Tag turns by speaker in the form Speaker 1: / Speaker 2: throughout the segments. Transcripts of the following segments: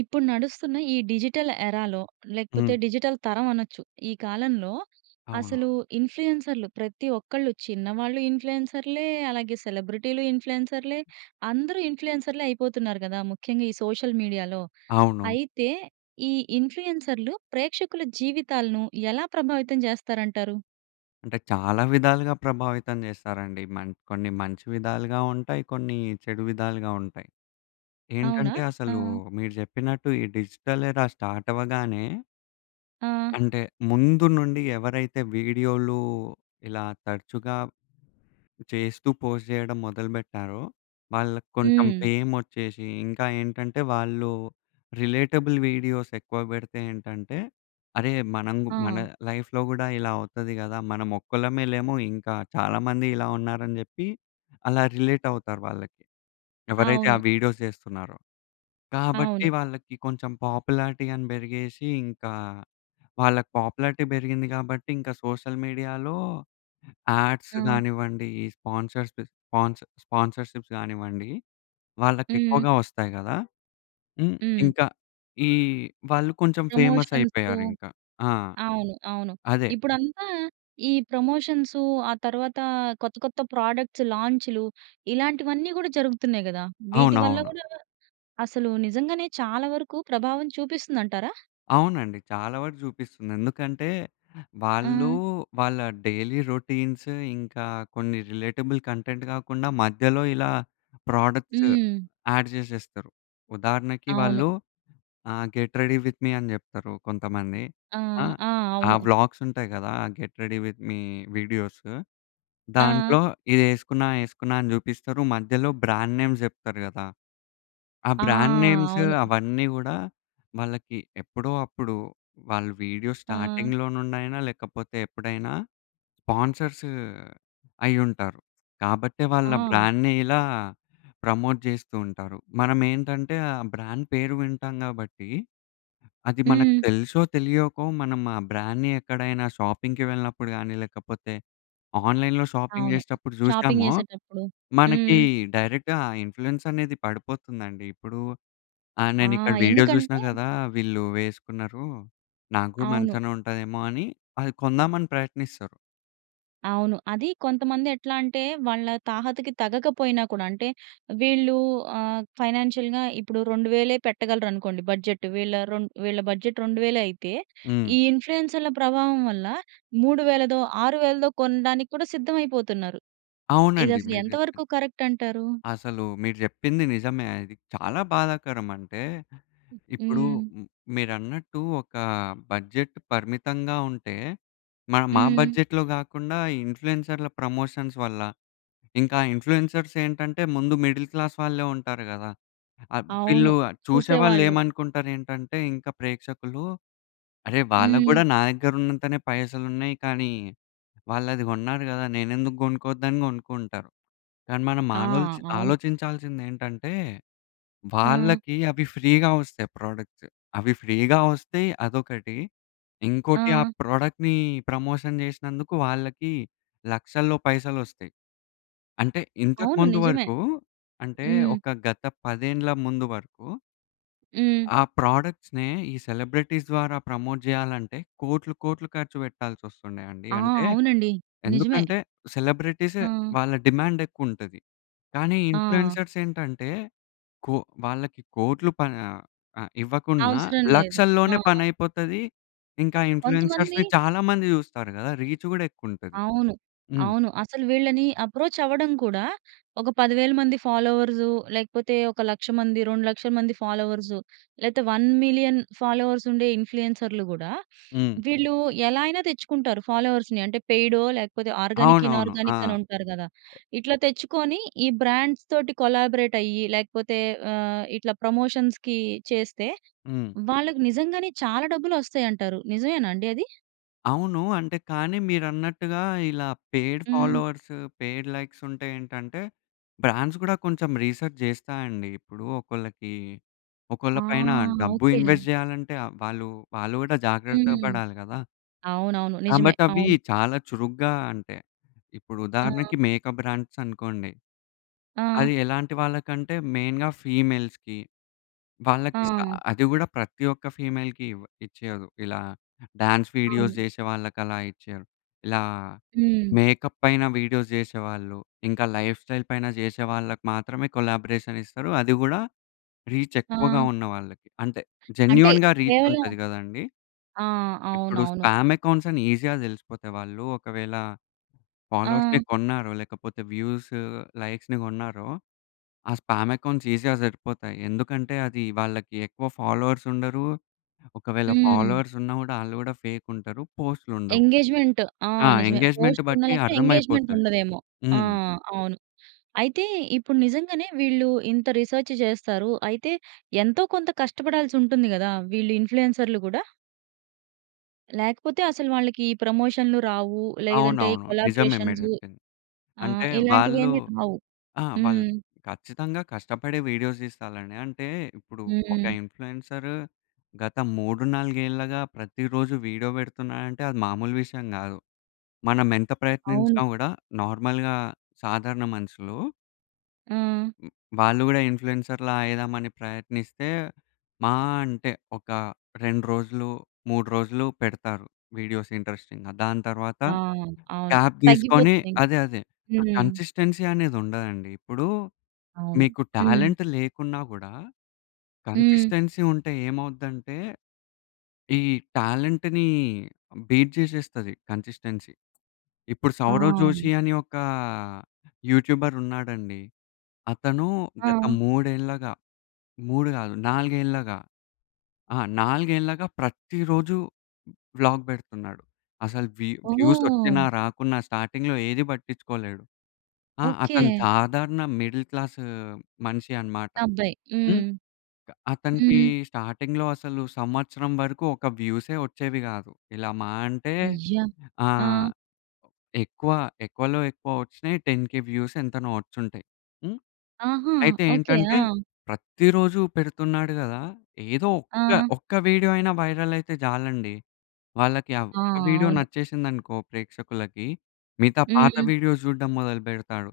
Speaker 1: ఇప్పుడు నడుస్తున్న ఈ డిజిటల్ ఎరాలో
Speaker 2: హ్మ్.
Speaker 1: లేకపోతే, డిజిటల్ తరం అనొచ్చు. ఈ కాలంలో
Speaker 2: అవునా!
Speaker 1: అసలు ఇన్ఫ్లుయెన్సర్‌లు, ప్రతి ఒక్కళ్ళు చిన్నవాళ్ళు ఇన్ఫ్లుయెన్సర్‌లే, అలాగే సెలబ్రిటీలు ఇన్ఫ్లుయెన్సర్‌లే, అందరూ ఇన్ఫ్లుయెన్సర్‌లే, అయిపోతున్నారు కదా! ముఖ్యంగా ఈ సోషల్ మీడియాలో
Speaker 2: అవును.
Speaker 1: అయితే, ఈ ఇన్ఫ్లుయెన్సర్‌లు ప్రేక్షకుల జీవితాలను ఎలా ప్రభావితం చేస్తారంటారు?
Speaker 2: అంటే, చాలా విధాలుగా ప్రభావితం చేస్తారండి. మం కొన్ని మంచి విధాలుగా ఉంటాయి. కొన్ని చెడు విధాలుగా ఉంటాయి.
Speaker 1: అవునా?
Speaker 2: ఏంటంటే, అసలు
Speaker 1: ఆ!
Speaker 2: మీరు చెప్పినట్టు ఈ డిజిటల్ ఎరా స్టార్ట్ అవ్వగానే.
Speaker 1: ఆ!
Speaker 2: అంటే, ముందు నుండి ఎవరైతే వీడియోలు ఇలా తరచుగా చేస్తూ పోస్ట్ చేయడం మొదలు బెట్టారో, వాళ్ళకి కొంచెం
Speaker 1: హ్మ్.
Speaker 2: ఫేమొచ్చేసి, ఇంకా ఏంటంటే, వాళ్ళు రిలేటబుల్ వీడియోస్ ఎక్కువ పెడితే ఏంటంటే, అరె! మనం‌గు మన
Speaker 1: ఆ!
Speaker 2: లైఫ్‌లో కూడా ఇలా అవుతది కదా! మనం ఒక్కళ్ళమే లేము, ఇంకా చాలా మంది ఇలా ఉన్నారని చెప్పి, అలా రిలేట్ అవుతారు వాళ్ళకి. ఎవరైతే ఆ
Speaker 1: అవును.
Speaker 2: వీడియోస్ చేస్తున్నారో. కాబట్టి,
Speaker 1: అవును.
Speaker 2: వాళ్ళకి కొంచెం పాపులారిటీ అని పెరిగేసి, ఇంకా వాళ్ళకి పాపులారిటీ పెరిగింది కాబట్టి, ఇంకా సోషల్ మీడియాలో యాడ్స్
Speaker 1: ఆ!
Speaker 2: గానివ్వండి, ఈ స్పాన్సర్స్‌ప్ స్పాన్ స్పాన్సర్స్‌షిప్స్ గానివ్వండి, వాళ్ళకి
Speaker 1: హ్మ్.
Speaker 2: ఎక్కువగా వస్తాయి గదా! హ్మ్,
Speaker 1: హ్మ్.
Speaker 2: ఇంకా ఈ వాళ్ళు కొంచెం ఫేమస్
Speaker 1: ప్రమోషన్సు,
Speaker 2: అయిపోయారు ఇంకా. ఆ!
Speaker 1: అవును. అవును.
Speaker 2: అదే.
Speaker 1: ఇప్పుడంతా ఈ ప్రమోషన్సు, ఆ తరువాత కొత్త, కొత్త ప్రొడక్ట్‌స్ లాంచ్‌లు ఇలాంటివన్నీ కూడా, జరుగుతున్నాయి కదా! వీటివల్ల
Speaker 2: అవునవును.
Speaker 1: కూడా, అసలు నిజంగానే, చాలా వరకు ప్రభావం చూపిస్తుంది అంటారా?
Speaker 2: అవునండి. చాలా వరకు చూపిస్తుంది. ఎందుకంటే, వాళ్ళు,
Speaker 1: ఆ!
Speaker 2: వాళ్ళ డైలీ రౌటీ‌న్స్ ఇంకా, కొన్ని రిలేటబుల్ కంటెంట్ కాకుండా, మధ్యలో ఇలా ప్రోడక్ట్‌స్
Speaker 1: హ్మ్.
Speaker 2: యాడ్ చేసేస్తారు. ఉదాహరణకి
Speaker 1: అవును.
Speaker 2: వాళ్ళు ఆహ్, "గెట్ రెడీ విత్ మీ" అని చెప్తారు కొంతమంది.
Speaker 1: ఆ!
Speaker 2: ఆ!
Speaker 1: ఆ!
Speaker 2: ఆహ్,
Speaker 1: అవును.
Speaker 2: వ్లాగ్స్ ఉంటాయి కదా! Get ready with me videos!
Speaker 1: ఆ!
Speaker 2: దాంట్లో ఇది ఏసుకున్నా, ఏసుకున్నా అని చూపిస్తారు, మధ్యలో బ్రాండ్ నే‌మ్స్ చెప్తారు గదా! ఆహ్,
Speaker 1: ఆ!
Speaker 2: బ్రాండ్ నే‌మ్స్
Speaker 1: అవును.
Speaker 2: అవన్నీ గూడా, వాళ్ళకి ఎప్పుడో అప్పుడు వాళ్ళు వీడియో
Speaker 1: ఆ!
Speaker 2: స్టార్టింగ్‌లో నుండి అయినా లేకపోతే, ఎప్పుడైనా స్పాన్సర్స్ అయ్యి ఉంటారు. కాబట్టే, వాళ్ళ ఆ
Speaker 1: ఆ!
Speaker 2: బ్రాండ్‌ని ఇలా ప్రమోట్ చేస్తూ ఉంటారు. మనం ఏంటంటే, ఆ బ్రాండ్ పేరు వింటాం గాబట్టి, అది మనకు
Speaker 1: హ్మ్.
Speaker 2: తెలుసో, తెలియకో, మనం ఆ బ్రాండ్‌‌ని ఎక్కడైనా షాపింగ్‌కి వెళ్ళినప్పుడు గానీ, లేకపోతే ఆన్‌లైన్‌లో షాపింగ్
Speaker 1: అవును.
Speaker 2: చేసేటప్పుడు
Speaker 1: షాపింగ్
Speaker 2: చూసామో,
Speaker 1: చేసేటప్పుడు.
Speaker 2: మనకి
Speaker 1: హ్మ్.
Speaker 2: డైరెక్ట్‌గా ఇన్ఫ్లుయెన్స్ అనేది పడిపోతుందండి. ఇప్పుడు ఆహ్,
Speaker 1: ఆ!
Speaker 2: నేను ఇక్కడ వీడియో చూసినా
Speaker 1: ఎందుకంటే
Speaker 2: గదా! వీళ్ళు వేసుకున్నారు. నాక్కూడా
Speaker 1: అవును.
Speaker 2: మంచిగానే ఉంటాదేమో! అని అది కొందామని ప్రయత్నిస్తారు.
Speaker 1: అవును. అదీ కొంతమంది ఎట్లా అంటే, వాళ్ళ తాహతకి తగకపోయినా కూడా అంటే, వీళ్ళూ ఆహ్, ఫైనాన్షియల్‌గా ఇప్పుడు 2,000 పెట్టగలరు అనుకోండి బడ్జెట్. వీళ్ళ రొన్ వీళ్ళ బడ్జెట్ 2,000 అయితే
Speaker 2: హ్మ్.
Speaker 1: ఈ ఇన్‌ఫ్లూయెన్సర్‌ల ప్రభావం వల్ల, 3.000 6,000 కొనడానికి కూడా సిద్ధమైపోతున్నారు. ఇది
Speaker 2: అవునండి
Speaker 1: అసలు
Speaker 2: మీరు
Speaker 1: ఎంత
Speaker 2: చెప్పింది.
Speaker 1: వరకు కరక్ట్ అంటారూ?
Speaker 2: అసలూ మీరు చెప్పింది నిజమే. అది చాలా బాధాకరం. అంటే ఇప్పుడూ
Speaker 1: హ్మ్.
Speaker 2: ఉమ్ మీరన్నట్టు, ఒకా బడ్జెట్ పరిమితంగా ఉంటే, మనం ఆ
Speaker 1: హ్మ్.
Speaker 2: బడ్జెట్‌లో గాకుండా, ఈ ఇన్‌ఫ్లుయెన్సర్‌ల ప్రమోషన్స్ వల్ల, ఇంక ఆ ఇన్‌ఫ్లుయెన్సర్స్ ఏంటంటే, ముందు మిడిల్ క్లాస్ వాళ్ళే ఉంటారు గదా! అబ్
Speaker 1: అవును.
Speaker 2: వీళ్ళూ ఆహ్, చూసేవాళ్ళు
Speaker 1: చూసేవాళ్ళు.
Speaker 2: ఏమనుకుంటారు ఏంటంటే, ఇంకా ప్రేక్షకులూ అరే! వాళ్ళకు
Speaker 1: హ్మ్.
Speaker 2: గూడా నాదగ్గర ఉన్నంతనే పైసలు ఉన్నయి. కానీ, వాళ్ళు అది గొన్నారు గదా! నేనెందుకు గొనుక్కోద్దని గొనుక్కుంటరు. కానీ, మనం
Speaker 1: ఆ!
Speaker 2: మానల్చ్
Speaker 1: అవును.
Speaker 2: ఆలోచించాల్సింది ఏంటంటే,
Speaker 1: ఆ!
Speaker 2: వాళ్ళకి అవి ఫ్రీగా వస్తయి, ప్రొడక్ట్స్. అవి ఫ్రీగా వస్తయి అదొకటీ, ఇంకోటి ఆ
Speaker 1: ఆ!
Speaker 2: ప్రొడక్ట్‌నీ ప్రమోషన్ చేసినందుకు, వాళ్ళకీ లక్షల్లో పైసలొస్తయి. అంటే ఇంతకు
Speaker 1: అవును.
Speaker 2: ముందు
Speaker 1: నిజమే.
Speaker 2: వరకూ అంటే,
Speaker 1: హ్మ్.
Speaker 2: ఒక గత 10 ఏళ్ళు ముందు వరకూ
Speaker 1: హ్మ్.
Speaker 2: ఆ ప్రొడక్ట్స్‌‌నే ఈ సెలబ్రిటీస్ ద్వారా ప్రమోట్ చేయాలంటే కోట్లు కోట్లు ఖర్చు పెట్టాల్సొస్తుండే అండి.
Speaker 1: ఆ!
Speaker 2: అంటే
Speaker 1: అవునండి. నిజమే.
Speaker 2: ఎందుకంటే సెలబ్రిటీస్
Speaker 1: ఆ!
Speaker 2: వాళ్ళ డిమాండ్ ఎక్కువుంటది. కానీ
Speaker 1: ఆ!
Speaker 2: ఇన్‌ఫ్లుయెన్సర్‌లు ఏంటంటే కొ వాళ్ళకి కోట్లు ప ఆహ్, ఆహ్, ఇవ్వకున్నా
Speaker 1: అవసరం లేదు.
Speaker 2: లక్షల్లోనే
Speaker 1: ఆ!
Speaker 2: పనైపోతది. ఇంకా
Speaker 1: కొంతమంది
Speaker 2: ఇన్‌ఫ్లుయెన్సర్‌ని చాలా మంది చూస్తారు గదా! రీచ్ గూడా ఎక్కువుంటది.
Speaker 1: అవును.
Speaker 2: హ్మ్.
Speaker 1: అవును. అసలు వీళ్ళని అప్రోచ్ అవ్వడం కూడా, ఒక 10000 మంది ఫాలోవర్స్ లేకపోతే ఒక 100000 మంది 2 లక్షల మంది ఫాలోవర్స్ లేతే 1,000,000 ఫాలోవర్స్ ఉండే ఇన్‌ఫ్లుయెన్సర్‌లు గూడా
Speaker 2: హ్మ్.
Speaker 1: వీళ్ళు ఎలా అయినా తెచ్చుకుంటారు ఫాలోవర్స్‌ని. అంటే పెయిడొ లేకపోతే ఆర్గానిక్,
Speaker 2: అవునవును. ఆ!
Speaker 1: ఇనార్గానిక్ అని ఉంటారు గదా! ఇట్లా తెచ్చుకొని ఈ బ్రాండ్స్‌తోటి కొలబోరేట్ అయ్యి లేకపోతే ఆహ్, ఇట్లా ప్రమోషన్స్‌కి చేస్తే
Speaker 2: హ్మ్.
Speaker 1: వాళ్ళకి నిజంగానే చాలా డబ్బులు ఒస్తాయి అంటారు. నిజమేనా అండి అది?
Speaker 2: అవును. అంటే కానీ మీరన్నట్టుగా ఇలా పెయిడ్
Speaker 1: హ్మ్.
Speaker 2: ఫాలోవర్స్, పెయిడ్ లైక్స్ ఉంటే ఏంటంటే బ్రాండ్స్ గూడా కొంచెం రిసర్చ్ చేస్తాయండి. ఇప్పుడు ఒకళ్ళకి
Speaker 1: ఆ!
Speaker 2: ఒకళ్ళ పైన డబ్బు
Speaker 1: ఓకే.
Speaker 2: ఇన్వెస్ట్ చేయాలంటే వాళ్ళు వాళ్ళు కూడా జాగ్రత్తగా
Speaker 1: హ్మ్.
Speaker 2: పడాలి గదా!
Speaker 1: అవునవును. నిజమే.
Speaker 2: కాబట్టి అవి
Speaker 1: అవును.
Speaker 2: చాలా చురుగ్గా అంటే, ఇప్పుడు
Speaker 1: ఆ!
Speaker 2: ఉదాహరణకి మేకప్ బ్రాండ్స్ అనుకోండి.
Speaker 1: ఆ!
Speaker 2: అది ఎలాంటి వాళ్ళకంటే మెయిన్‌గా ఫీమేల్స్‌కీ. వాళ్ళకిస్తారు.
Speaker 1: ఆ!
Speaker 2: అది గూడా ప్రతి ఒక్క ఫీమేల్‌కీ ఇవ ఇచ్చేయదు. ఇలా డాన్స్ వీడియోస్
Speaker 1: అవును.
Speaker 2: చేసే వాళ్ళకి అలా ఇచ్చేయ్యరు. ఇలా
Speaker 1: హ్మ్.
Speaker 2: మేకప్ పైన వీడియోస్ చేసేవాళ్ళు. ఇంకా లైఫ్‌స్టైల్ పైన చేసే వాళ్ళకి మాత్రమే కొలాబరేషన్ ఇస్తారు. అది గూడా రీచ్ ఎక్కువగా
Speaker 1: ఆ!
Speaker 2: ఉన్న వాళ్ళకి. అంటే
Speaker 1: అంటే
Speaker 2: జెన్యూన్‌గా రీచ్
Speaker 1: కేవలం
Speaker 2: ఉంటది కదండీ.
Speaker 1: ఆ!
Speaker 2: ఇప్పుడు
Speaker 1: అవునవును.
Speaker 2: స్పామ్ అకౌంట్స్ అని ఈజీగా తెలిసిపోతాయి. వాళ్ళు ఒకవేళ ఫాలోవర్స్‌ని
Speaker 1: ఆ!
Speaker 2: కొన్నారో, లేకపోతే వ్యూస్ లైక్స్‌ని కొన్నారో ఆ స్పామ్ అకౌంట్స్ ఈజీగా దొరికిపోతాయి. ఎందుకంటే అది వాళ్ళకి ఎక్కువ ఫాలోవర్స్ ఉండరు. ఒకవేళ
Speaker 1: హ్మ్.
Speaker 2: ఫాలోవర్స్ ఉన్నా గూడా ఆళ్ళు గూడా ఫేక్ ఉంటారు. పోస్ట్‌లుండవు.
Speaker 1: ఎంగేజ్‌మెంట్. ఆ!
Speaker 2: ఆ!
Speaker 1: నిజమే.
Speaker 2: ఎంగేజ్మెంట్
Speaker 1: పోస్ట్ ఉన్నా
Speaker 2: బట్టి
Speaker 1: లేకపోయిన
Speaker 2: అర్థం
Speaker 1: ఎంగేజ్‌మెంట్
Speaker 2: అయిపోతది.
Speaker 1: ఉండదేమో! ఆ!
Speaker 2: హ్మ్.
Speaker 1: అవును. అయితే ఇప్పుడు నిజంగానే వీళ్ళు ఇంత రిసర్చ్ చేస్తారు. అయితే ఎంతో కొంత కష్టపడాల్సి ఉంటుంది గదా! వీళ్ళు ఇన్‌ఫ్లుయెన్సర్‌లు గూడ. లేకపోతే అసలు వాళ్ళకి ఈ ప్రమోషన్‌లు రావు. లేదంటే ఈ
Speaker 2: అవునవును. నిజమే మీరు
Speaker 1: కొలాబరేషన్స్
Speaker 2: చెప్పింది.
Speaker 1: ఆహ్,
Speaker 2: అంటే
Speaker 1: ఇలాంటివి
Speaker 2: వాళ్ళు
Speaker 1: ఏమి రావు.
Speaker 2: ఆ! వాళ్ళు
Speaker 1: హ్మ్.
Speaker 2: ఖచ్చితంగా కష్టపడి వీడియోస్ తీసుకోవాలండి. అంటే ఇప్పుడు ఒక
Speaker 1: హ్మ్.
Speaker 2: ఇన్‌ఫ్లుయెన్సర్ గత 3, 4 ఏళ్ళుగా ప్రతిరోజు వీడియో పెడుతున్నాడంటే అది మామూలు విషయం కాదు. మనం ఎంత
Speaker 1: అవును.
Speaker 2: ప్రయత్నించినా కూడా నార్మల్‌గా సాధారణ మనుషులు
Speaker 1: ఆ!
Speaker 2: వాళ్ళు కూడా ఇన్‌ఫ్లుయెన్సర్‌లా అయిదాం అని ప్రయత్నిస్తే మా అంటే ఒక 2 రోజులు, 3 రోజులు పెడతారు. వీడియోస్ ఇంట్రెస్టింగ్‌గా. దాని తరువాత
Speaker 1: ఆ! అవును.
Speaker 2: గ్యాప్ తీసుకొని
Speaker 1: తగ్గిపోతుంది ఇక.
Speaker 2: అదే అదే ఆ
Speaker 1: హ్మ్.
Speaker 2: కన్‌సిస్టెన్సీ అనేది ఉండదండి. ఇప్పుడు
Speaker 1: అవును.
Speaker 2: మీకు
Speaker 1: హ్మ్.
Speaker 2: టాలెంట్ లేకున్నా కూడా
Speaker 1: హ్మ్.
Speaker 2: కన్‌సిస్టెన్సీ ఉంటే ఏమవుద్దంటే ఈ టాలెంట్‌ని బీట్ జేసేస్తది కన్‌సిస్టెన్సీ. ఇప్పుడు 'సౌరవ్
Speaker 1: ఆ!
Speaker 2: జోషి' అని ఒక యూట్యూబర్ ఉన్నాడండి. అతను గత
Speaker 1: ఆ!
Speaker 2: మూడేళ్లగా, 3 కాదు, నాలుగేళ్ళగా ఆహ్, నాలుగేళ్లగా ప్రతిరోజూ వ్లాగ్ పెడుతున్నాడు. అసలు వ్యూ వ్యూస్ వచ్చినా
Speaker 1: ఓహ్!
Speaker 2: రాకున్నా స్టార్టింగ్‌లో ఏది పట్టించుకోలేడు. ఆహ్,
Speaker 1: ఓకె.
Speaker 2: అతను సాధారణ మిడిల్ క్లాస్ మనిషి అన్నమాట.
Speaker 1: అబ్బాయి.
Speaker 2: హ్మ్.
Speaker 1: హ్మ్.
Speaker 2: అతనికి
Speaker 1: హ్మ్.
Speaker 2: స్టార్టింగ్‌లో అసలు సంవత్సరం వరకు ఒక వ్యూసే వచ్చేవి కాదు. ఇలా మాహా అంటే
Speaker 1: అయ్యా!
Speaker 2: ఆహ్,
Speaker 1: ఆ!
Speaker 2: ఎక్కువ ఎక్కువలో ఎక్కువ వచ్చినాయి 10000 వ్యూస్ ఎంతనో వచ్చి ఉంటాయి. హ్మ్.
Speaker 1: ఆహా!
Speaker 2: అయితే
Speaker 1: ఓకె.
Speaker 2: ఏంటంటే
Speaker 1: ఆ!
Speaker 2: ప్రతిరోజూ పెడుతున్నాడు కదా! ఏదో ఒక్క
Speaker 1: ఆ!
Speaker 2: ఒక్క వీడియో అయినా వైరల్ అయితే చాలండి వాళ్ళకి
Speaker 1: ఆ!
Speaker 2: ఒక వీడియో
Speaker 1: అవును.
Speaker 2: నచ్చేసిందనుకో ప్రేక్షకులకి మిగతా పాత
Speaker 1: హ్మ్.
Speaker 2: వీడియోస్ చూడడం మొదలుపెడతాడు.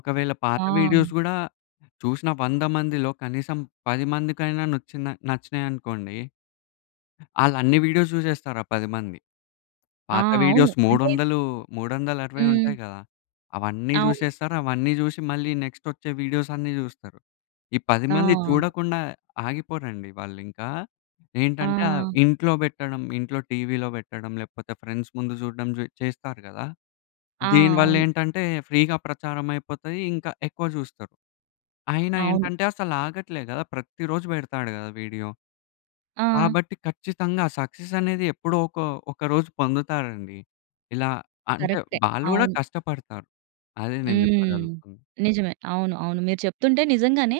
Speaker 2: ఒకవేళ పాత
Speaker 1: ఆ!
Speaker 2: వీడియోస్ కూడా చూసిన 100 మందిలో కనీసం 10 మందికైనా నచ్చిన నచ్చినాయి అనుకోండి... ఆళ్ళన్ని వీడియోస్ చూసేస్తారు ఆ 10 మంది.
Speaker 1: ఆ!
Speaker 2: పాత
Speaker 1: అవును.
Speaker 2: వీడియోస్ మూడు
Speaker 1: అంటే
Speaker 2: వందలు, మూడు వందల అరవై
Speaker 1: హ్మ్.
Speaker 2: ఉంటాయి కదా! అవన్నీ
Speaker 1: అవును.
Speaker 2: చూసేస్తారు. అవన్నీ చూసి మళ్ళీ నెక్స్ట్ వచ్చే వీడియోస్ అన్నీ చూస్తరు. ఈ 10 మంది
Speaker 1: ఆ!
Speaker 2: చూడకుండా ఆగిపోరండి వాళ్ళు ఇంకా ఏంటంటే
Speaker 1: ఆ!
Speaker 2: ఇంట్లో పెట్టడం, ఇంట్లో టీవీలో పెట్టడం లేకపోతే ఫ్రెండ్స్ ముందు చూడడం చేస్తారు కదా!
Speaker 1: ఆ!
Speaker 2: దీని వల్ల
Speaker 1: అవును.
Speaker 2: ఏంటంటే ఫ్రీగా ప్రచారం అయిపోతాది ఇంకా ఎక్కువ చూస్తరు. అయినా
Speaker 1: అవును.
Speaker 2: ఏంటంటే అసలు ఆగట్లేదు కదా! ప్రతి రోజు పెడతాడు కదా వీడియో.
Speaker 1: ఆ!
Speaker 2: కాబట్టి ఖచ్చితంగా సక్సెస్ అనేది ఎప్పుడో ఒక ఒక రోజు పొందుతారండి. ఇలా అంటే
Speaker 1: కరెక్టే.
Speaker 2: వాళ్ళు కూడా
Speaker 1: అవును.
Speaker 2: కష్టపడతారు. అదే నేను
Speaker 1: హ్మ్.
Speaker 2: చెప్పగలుగుతున్నా.
Speaker 1: నిజమే. అవును, అవును. మీరు చెప్తుంటే నిజంగానే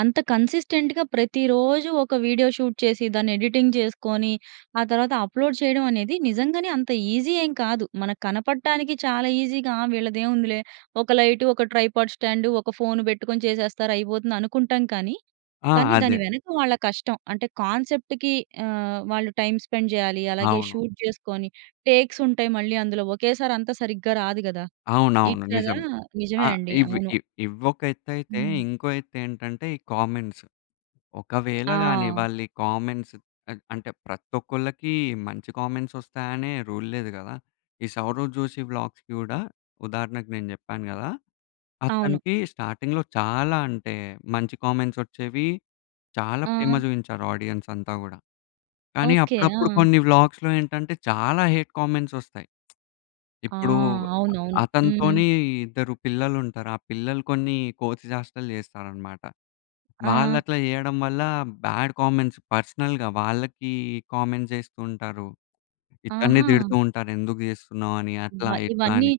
Speaker 1: అంత కన్సిస్టెంట్‌గా ప్రతిరోజు ఒక వీడియో షూట్ చేసి దాన్ని ఎడిటింగ్ చేసుకొని ఆ తరువాత అప్‌లోడ్ చేయడం అనేది నిజంగానే అంత ఈజీ ఏం కాదు. మనకు కనపడటానికి చాలా ఈజీగా వీళ్ళది ఏముందిలే ఒక లైట్, ఒక ట్రైపాడ్ స్టాండ్, ఒక ఫోన్ పెట్టుకొని చేసేస్తారు అయిపోతుంది అనుకుంటాం కానీ.
Speaker 2: ఆ!
Speaker 1: కానీ దాని
Speaker 2: అదే.
Speaker 1: వెనక వాళ్ళ కష్టం అంటే కాన్సెప్ట్‌కి ఆహ్, వాళ్ళు టైమ్ స్పెండ్ చేయాలి. అలాగే
Speaker 2: అవును.
Speaker 1: షూట్ చేసుకొని టేక్స్ ఉంటాయి మళ్ళీ అందులో. ఒకేసారి అంత సరిగ్గా రాదు కదా!
Speaker 2: అవునవును
Speaker 1: ఇట్లాగా
Speaker 2: నిజమే.
Speaker 1: నిజమే
Speaker 2: ఆహ్,
Speaker 1: అండి.
Speaker 2: ఇవి
Speaker 1: అవును.
Speaker 2: ఇవ్వొక ఎత్తైతే
Speaker 1: హ్మ్.
Speaker 2: ఇంకో ఎత్తు ఏంటంటే, ఈ కామెంట్స్. ఒకవేళ గాని
Speaker 1: ఆ!
Speaker 2: వాళ్లి కామెంట్స్ అంటే ప్రతి ఒక్కళ్ళకి మంచి కామెంట్స్ వస్తాయనే రూల్ లేదు కదా! ఈ సౌరవ్ జోషి వ్లాగ్స్‌కి కూడా ఉదాహరణకు నేను చెప్పాను కదా!
Speaker 1: అవును.
Speaker 2: అతనికి స్టార్టింగ్‌లో చాలా అంటే మంచి కామెంట్స్ వచ్చేవి చాలా ప్రేమ
Speaker 1: ఆ!
Speaker 2: చూపించారు ఆడియన్స్ అంతా కూడా. కానీ
Speaker 1: ఓకె.
Speaker 2: అప్పుడప్పుడు
Speaker 1: ఆ!
Speaker 2: కొన్ని వ్లాగ్స్ ఏంటంటే చాలా హేట్ కామెంట్స్ వస్తాయి.
Speaker 1: ఆ!
Speaker 2: ఇప్పుడు
Speaker 1: అవునవును. హ్మ్.
Speaker 2: అతనితోని ఇద్దరు పిల్లలు ఉంటారు. ఆ పిల్లలు కొన్ని కోతి చేస్టలు చేస్తారన్నమాట. వాళ్ళు
Speaker 1: ఆ!
Speaker 2: అట్లా చేయడం వల్ల బాడ్ కామెంట్స్ పర్సనల్‌గా వాళ్ళకి కామెంట్స్ చేస్తూ ఉంటారు. ఇతని
Speaker 1: ఆహా!
Speaker 2: తిడుతూ ఉంటారు ఎందుకు చేస్తున్నావు అని అట్లా,
Speaker 1: అబ్బా!
Speaker 2: ఇట్లా
Speaker 1: ఇవన్నీ
Speaker 2: అని.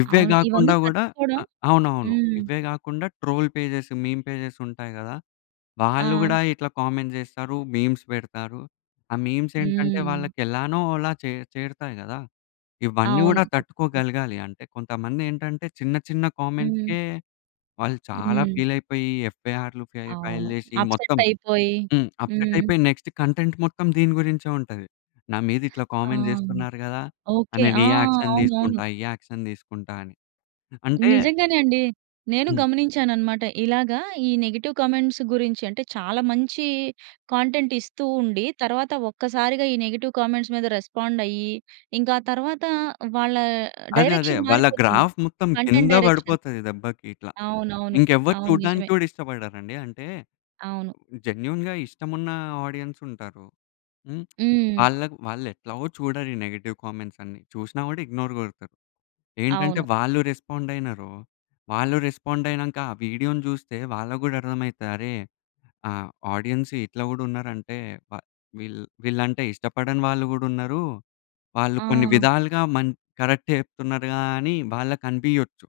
Speaker 2: ఇవే
Speaker 1: అవును. ఇవన్నీ
Speaker 2: కాకుండా కూడా
Speaker 1: తట్టుకోవడం.
Speaker 2: అవునవును
Speaker 1: హ్మ్.
Speaker 2: ఇవే కాకుండా ట్రోల్ పేజెస్, మీమ్ పేజెస్ ఉంటాయి కదా! వాళ్ళు
Speaker 1: ఆ!
Speaker 2: కూడా ఇట్లా కామెంట్స్ చేస్తారు మీమ్స్ పెడతారు. ఆ మీమ్స్ ఏంటంటే
Speaker 1: హ్మ్.
Speaker 2: వాళ్ళకి ఎలానో అలా చే చేరుతాయి కదా! ఇవన్నీ
Speaker 1: అవును.
Speaker 2: కూడా తట్టుకోగలగాలి అంటే కొంతమంది ఏంటంటే చిన్న, చిన్న
Speaker 1: హ్మ్.
Speaker 2: కామెంట్స్‌కే వాళ్ళు చాలా
Speaker 1: హ్మ్.
Speaker 2: ఫీల్ అయిపోయి ఎఫ్‌ఐఆర్ ఫైల్
Speaker 1: అవును
Speaker 2: చేసి
Speaker 1: అప్‌సెట్
Speaker 2: మొత్తం
Speaker 1: అయిపోయి.
Speaker 2: హ్మ్. అప్‌సెట్
Speaker 1: హ్మ్.
Speaker 2: అయిపోయి నెక్స్ట్ కంటెంట్ మొత్తం దీని గురించే ఉంటది. నా మీద ఇట్లా
Speaker 1: ఆ!
Speaker 2: కామెంట్ చేస్తున్నారు కదా!
Speaker 1: ఓకె.
Speaker 2: నేను
Speaker 1: ఆ!
Speaker 2: ఈ యాక్షన్
Speaker 1: అవునవును.
Speaker 2: తీసుకుంటా ఈ యాక్షన్ తీసుకుంటా అని. అంటే
Speaker 1: నిజంగానే అండి. నేను
Speaker 2: హ్మ్.
Speaker 1: గమనించాను అన్నమాట. ఇలాగ ఈ నెగెటివ్ కామెంట్స్ గురించి అంటే చాలా మంచి కంటెంట్ ఇస్తూ ఉండి తర్వాత ఒక్కసారిగా ఈ నెగెటివ్ కామెంట్స్ మీద రెస్పాండ్ అయ్యి, ఇంకా ఆ తరువాత వాళ్ళ
Speaker 2: అదే అదే.
Speaker 1: డైరెక్షన్
Speaker 2: వాళ్ళ
Speaker 1: మారిపోతుంది.
Speaker 2: గ్రాఫ్ మొత్తం
Speaker 1: కంటెంట్
Speaker 2: కింద
Speaker 1: డైరెక్షన్.
Speaker 2: పడిపోతది దెబ్బకి ఇట్లా.
Speaker 1: అవునవును.
Speaker 2: ఇంకెవరు
Speaker 1: అవును,
Speaker 2: చూడడానికి
Speaker 1: నిజమే.
Speaker 2: కూడా ఇష్టపడరండి. అంటే
Speaker 1: అవును.
Speaker 2: జెన్యూన్‌గా ఇష్టమున్న ఆడియన్స్ ఉంటారు. హ్మ్
Speaker 1: హ్మ్.
Speaker 2: వాళ్ళకి వాళ్ళు ఎట్లాగో చూడరు ఈ నెగెటివ్ కామెంట్స్ అన్నీ చూసినా కూడా ఇగ్నోర్ కొడతారు. ఏంటంటే
Speaker 1: అవును.
Speaker 2: వాళ్ళు రెస్పాండ్ అయినారు వాళ్ళు రెస్పాండ్ అయినాక ఆ వీడియోని చూస్తే వాళ్ళకి కూడా అర్థమైతది అరే ఆహ్, ఆడియన్స్ ఇట్లా కూడా ఉన్నారు అంటే వీళ్ళంటే ఇష్టపడని వాళ్ళు కూడా ఉన్నారు. వాళ్ళు కొన్ని
Speaker 1: ఆ!
Speaker 2: విధాలుగా మన్ కరెక్టే చెప్తున్నారు గాని వాళ్ళకి కనిపియొచ్చు.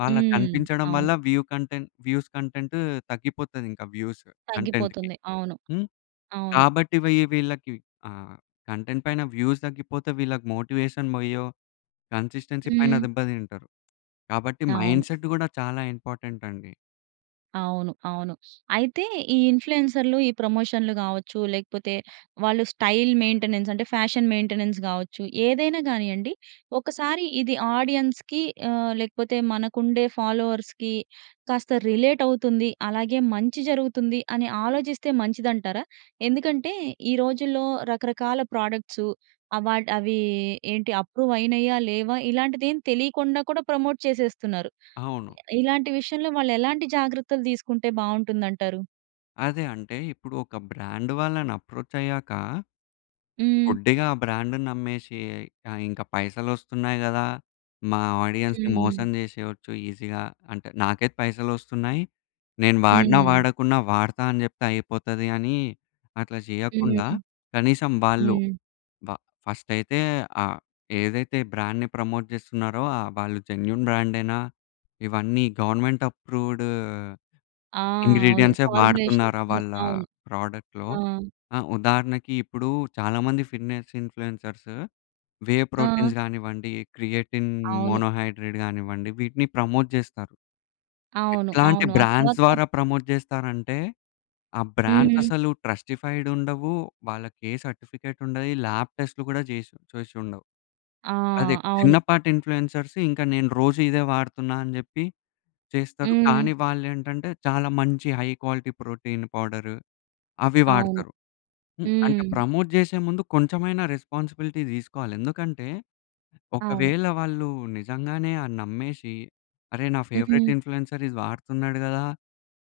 Speaker 2: వాళ్ళకి
Speaker 1: హ్మ్.
Speaker 2: కనిపించడం వల్ల
Speaker 1: అవును.
Speaker 2: వ్యూ కంటెంట్ వ్యూస్ కంటెంట్ తగ్గిపోతాది ఇంకా వ్యూస్ కంటెంట్‌కి.
Speaker 1: తగ్గిపోతుంది. అవును.
Speaker 2: హ్మ్,
Speaker 1: అవును.
Speaker 2: కాబట్టి వీళ్ళకి ఆహ్, కంటెంట్ పైన వ్యూస్ తగ్గిపోతే వీళ్ళకి మోటివేషన్ పొయ్యో, కన్‌సిస్టెన్సీ పైన
Speaker 1: హ్మ్.
Speaker 2: దెబ్బ తింటారు. కాబట్టి
Speaker 1: అవును.
Speaker 2: మైండ్‌సెట్ కూడా చాలా ఇంపార్టెంట్ అండి.
Speaker 1: అవును, అవును. అయితే ఈ ఇన్‌ఫ్లుయెన్సర్‌లు, ఈ ప్రమోషన్‌లు కావచ్చు లేకపోతే, వాళ్ళు స్టైల్ మెయింటెనెన్స్, అంటే ఫ్యాషన్ మెయింటెనెన్స్ కావచ్చు, ఏదైనా గానియండి ఒకసారి ఇది ఆడియన్స్‌కి ఆహ్, లేకపోతే మనకుండే ఫాలోవర్స్‌కి కాస్త రిలేట్ అవుతుంది. అలాగే మంచి జరుగుతుంది అని ఆలోచిస్తే మంచిదంటారా? ఎందుకంటే ఈ రోజుల్లో రకరకాల ప్రొడక్ట్స్ అవార్డ్ అవి ఏంటి అప్రూవ్ అయినాయా లేవా? ఇలాంటిది ఏమి తెలియకుండా కూడా ప్రమోట్ చేసేస్తున్నారు.
Speaker 2: అవును.
Speaker 1: ఇలాంటి విషయంలో వాళ్ళు ఎలాంటి జాగ్రత్తలు తీసుకుంటే బావుంటుంది అంటారు?
Speaker 2: అదే. అంటే ఇప్పుడు ఒక బ్రాండ్ వాళ్ళని అప్రోచ్ అయ్యాక,
Speaker 1: హ్మ్.
Speaker 2: గుడ్డిగా ఆ బ్రాండ్‌ని నమ్మేసి, ఇంకా పైసలు వస్తున్నాయి కదా! మా ఆడియన్స్‌ని
Speaker 1: హ్మ్.
Speaker 2: మోసం చేసేయోచ్చు ఈజీగా, అంటే నాకైతే పైసలు వస్తున్నాయి. నేను వాడినా
Speaker 1: హ్మ్.
Speaker 2: వాడకున్నా వాడతా అని చెప్తే అయిపోతది అని అట్లా చేయకుండా,
Speaker 1: హ్మ్.
Speaker 2: కనీసం వాళ్ళు
Speaker 1: హ్మ్.
Speaker 2: వ ఫస్ట్ అయితే, ఆ! ఏదైతే బ్రాండ్‌ని ప్రమోట్ చేస్తున్నారో ఆ వాళ్ళు జెన్యూన్ బ్రాండేనా? ఇవన్నీ గవర్నమెంట్ అప్రూవ్‌డ్
Speaker 1: ఆ! అవును.
Speaker 2: ఇంగ్రీడియెంట్స్
Speaker 1: ఫార్ములేషన్స్
Speaker 2: వాడుతున్నారా వాళ్ళ
Speaker 1: అవును.
Speaker 2: ప్రోడక్ట్‌లో.
Speaker 1: ఆ!
Speaker 2: ఆ ఉదాహరణకి ఇప్పుడు చాలా మంది ఫిట్నెస్ ఇన్‌ఫ్లుయెన్సర్స్ వే ప్రోటీన్స్
Speaker 1: ఆ!
Speaker 2: కానివ్వండి, క్రియేటిన్
Speaker 1: అవును.
Speaker 2: మోనో హైడ్రేట్ గానివ్వండి వీటిని ప్రమోట్ చేస్తారు.
Speaker 1: అవును
Speaker 2: ఎట్లాంటి
Speaker 1: అవును. ఆ
Speaker 2: బ్రాండ్స్
Speaker 1: తరువాత
Speaker 2: ద్వారా ప్రమోట్ చేస్తారంటే. ఆ బ్రాండ్స్
Speaker 1: హ్మ్.
Speaker 2: అసలు ట్రస్టిఫైడ్ ఉండవు. వాళ్ళకి ఏ సర్టిఫికేట్ ఉండయి. లాబ్ టెస్ట్‌లు కూడా చేసి చేసి ఉండవు.
Speaker 1: ఆ!
Speaker 2: అదే
Speaker 1: అవును.
Speaker 2: చిన్నపాటి ఇన్‌ఫ్లుయెన్సర్స్ ఇంకా నేను రోజు ఇదే వాడుతున్నా అని చెప్పి చేస్తారు.
Speaker 1: హ్మ్.
Speaker 2: కానీ వాళ్ళు ఏంటంటే చాలా మంచి హై క్వాలిటీ ప్రోటీన్ పౌడర్ అవి
Speaker 1: అవును
Speaker 2: వాడతారు. హ్మ్, అంటే
Speaker 1: హ్మ్.
Speaker 2: ప్రమోట్ చేసే ముందు కొంచెమైనా రెస్పాన్సిబిలిటీ తీసుకోవాలి. ఎందుకంటే
Speaker 1: అవును.
Speaker 2: ఒకవేళ వాళ్ళు నిజంగానే ఆ నమ్మేసి అరేయ్! నా ఫేవరెట్
Speaker 1: హ్మ్.
Speaker 2: ఇన్‌ఫ్లుయెన్సర్‌ ఇది వాడుతున్నాడు కదా!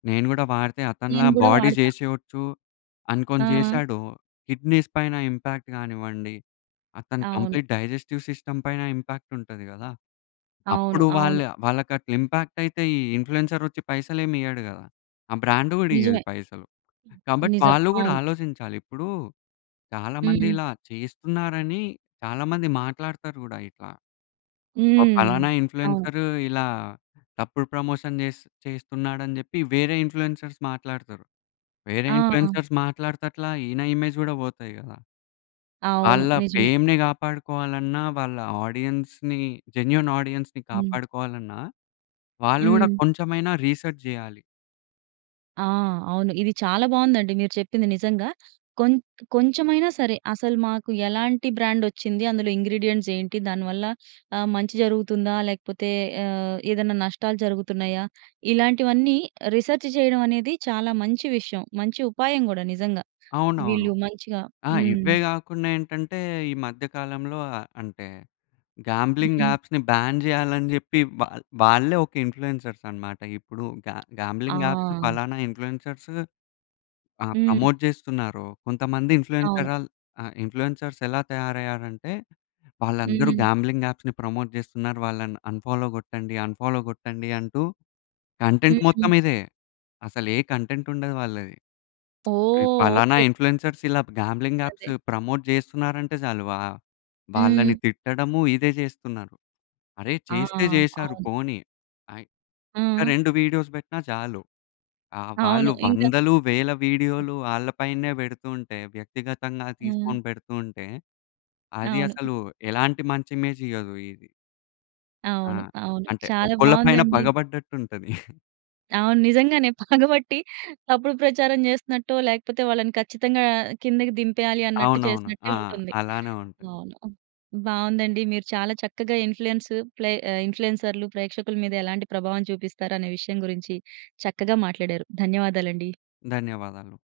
Speaker 2: నేను కూడా వాడితే అతనిలా
Speaker 1: నేను కూడా
Speaker 2: బాడీ
Speaker 1: వాడతా.
Speaker 2: చేసేయచ్చు అనుకోని
Speaker 1: ఆ!
Speaker 2: చేశాడొ. కిడ్నీస్ పైన ఇంపాక్ట్ కానివ్వండి, అతను
Speaker 1: అవును.
Speaker 2: కంప్లీట్ డైజెస్టివ్ సిస్టమ్ పైన ఇంపాక్ట్ ఉంటది కదా!
Speaker 1: అవును,
Speaker 2: అప్పుడు వాళ్ళ
Speaker 1: అవును.
Speaker 2: వాళ్ళకి అట్లా ఇంపాక్ట్ అయితే ఈ ఇన్‌ఫ్లుయెన్సర్ వచ్చి పైసలు ఏమి ఇయ్యడు కదా. ఆ బ్రాండ్ కూడా
Speaker 1: నిజమే.
Speaker 2: ఇయ్యదు పైసలు. కాబట్టి
Speaker 1: నిజం.
Speaker 2: వాళ్ళు కూడా
Speaker 1: అవును.
Speaker 2: ఆలోచించాలి. ఇప్పుడు చాలా మంది
Speaker 1: హ్మ్.
Speaker 2: ఇలా చేస్తున్నారని చాలా మంది మాట్లాడుతారు కూడా ఇట్లా ఓ
Speaker 1: హ్మ్.
Speaker 2: పలానా
Speaker 1: అవును.
Speaker 2: ఇన్‌ఫ్లుయెన్సర్ ఇలా తప్పుడు ప్రమోషన్ చేస్ చేస్తున్నాడు అని చెప్పి వేరే ఇన్‌ఫ్లుయెన్సర్స్ మాట్లాడుతారు. వేరే
Speaker 1: ఆ!
Speaker 2: ఇన్‌ఫ్లుయెన్సర్స్ మాట్లాడుతట్ల ఈయన ఇమేజ్ కూడా పోతాయి కదా!
Speaker 1: అవును
Speaker 2: వాళ్ళ
Speaker 1: నిజమే.
Speaker 2: ఫేమ్‌ని కాపాడుకోవాలన్నా, వాళ్ళ ఆడియన్స్‌ని జెన్యూన్ ఆడియన్స్‌ని
Speaker 1: హ్మ్.
Speaker 2: కాపాడుకోవాలన్నా వాళ్ళు కూడా
Speaker 1: హ్మ్.
Speaker 2: కొంచెమైనా రిసర్చ్ చేయాలి.
Speaker 1: ఆ! అవును. ఇది చాలా బావుందండి మీరు చెప్పింది. నిజంగా, కొంత్ కొంచెమైనా సరే, అసలు మాకు ఎలాంటి బ్రాండొచ్చింది, అందులో ఇంగ్రీడియెంట్స్ ఏంటి? దాని వల్ల ఆహ్, మంచి జరుగుతుందా, లేకపోతే ఆహ్, ఏదన్నా నష్టాలు జరుగుతున్నయ్యా? ఇలాంటివన్నీ రిసర్చ్ చెయ్యడం అనేది, చాలా మంచి విషయం. మంచి ఉపాయం గూడా నిజంగా.
Speaker 2: అవునవును.
Speaker 1: వీళ్ళు మంచిగా,
Speaker 2: ఆ!
Speaker 1: హ్మ్.
Speaker 2: ఇవ్వే గాకుండా ఏంటంటే, ఈ మధ్య కాలంలో ఆహ్, అంటే గాంబ్లింగ్
Speaker 1: హుహు.
Speaker 2: యాప్స్‌ని బ్యాన్ జెయ్యాలని జెప్పి వాల్ వాళ్ళే ఒక ఇన్‌ఫ్లుయెన్సర్స్ అనమాట. ఇప్పుడు గా గాంబ్లింగ్ యాప్స్
Speaker 1: ఆ!
Speaker 2: పలానా ఇన్‌ఫ్లుయెన్సర్స్ ఆ!
Speaker 1: హ్మ్.
Speaker 2: ప్రమోట్ చేస్తున్నారో, కొంతమంది
Speaker 1: అవును.
Speaker 2: ఇన్‌ఫ్లుయెన్సరాల్ ఆహ్, ఇన్‌ఫ్లూయెన్సర్స్ ఎలా తయారయ్యారంటే, వాళ్ళందరూ
Speaker 1: హ్మ్.
Speaker 2: గాంబ్లింగ్ యాప్స్‌ని ప్రమోట్ చేస్తున్నారు. వాళ్ళని అన్‌ఫాలో గొట్టండి, అన్‌ఫాలో గొట్టండి అంటూ, కంటెంట్
Speaker 1: హ్మ్.
Speaker 2: మొత్తం ఇదే. అసలు ఏ కంటెంట్ ఉండదు వాళ్ళది. ఈ
Speaker 1: ఓహ్!
Speaker 2: పలానా
Speaker 1: ఓకే.
Speaker 2: ఇన్‌ఫ్లుయెన్సర్స్ ఇలాప్ గాంబ్లింగ్
Speaker 1: అదే.
Speaker 2: యాప్స్ ప్రమోట్ జేస్తున్నారంటే జాలు, వా వాళ్ళని
Speaker 1: హ్మ్.
Speaker 2: తిట్టడము ఇదే జేస్తున్నారు. అరే
Speaker 1: ఆ!
Speaker 2: చేస్తే జేశారు
Speaker 1: అవును.
Speaker 2: పోనీ. అయ్ ఒక,
Speaker 1: ఆ!
Speaker 2: 2 వీడియోస్ బెట్టినా జాలు. ఆ
Speaker 1: అవును.
Speaker 2: వాళ్ళు
Speaker 1: ఇంక
Speaker 2: వందలు, వేల
Speaker 1: అది
Speaker 2: వీడియోలు వాళ్ళ పైనే పెడుతుంటే, వ్యక్తిగతంగా
Speaker 1: హ్మ్.
Speaker 2: తీసుకొని పెడుతూ ఉంటే, అది
Speaker 1: అవును.
Speaker 2: అసలు ఎలాంటి మంచి ఇమేజ్ ఇయ్యదు ఇది. ఆ!
Speaker 1: అవును. అవును.
Speaker 2: అంటే,
Speaker 1: చాలా
Speaker 2: ఒకళ్ళ పైన
Speaker 1: బావుందండి.
Speaker 2: పగబడ్డట్టు ఉంటది.
Speaker 1: అవును. నిజంగానే పగబట్టి తప్పుడు ప్రచారం చేస్తున్నట్టో, లేకపోతే వాళ్ళను ఖచ్చితంగా ఆహ్, కిందకి దింపెయ్యాలి, అన్నట్టు
Speaker 2: అవునవును.
Speaker 1: చేసినట్టే
Speaker 2: ఆ!
Speaker 1: ఉంటుంది.
Speaker 2: అలానే ఉంటది.
Speaker 1: అవును. బావుందండి. మీరు చాలా చక్కగా ఇన్‌ఫ్లుయెన్స్ ప్లే ఆహ్, ఇన్‌ఫ్లుయెన్సర్‌లు ప్రేక్షకుల మీద ఎలాంటి ప్రభావం చూపిస్తారు అనే విషయం గురించి, చక్కగా మాట్లాడారు. ధన్యవాదాలండి.
Speaker 2: ధన్యవాదాలు.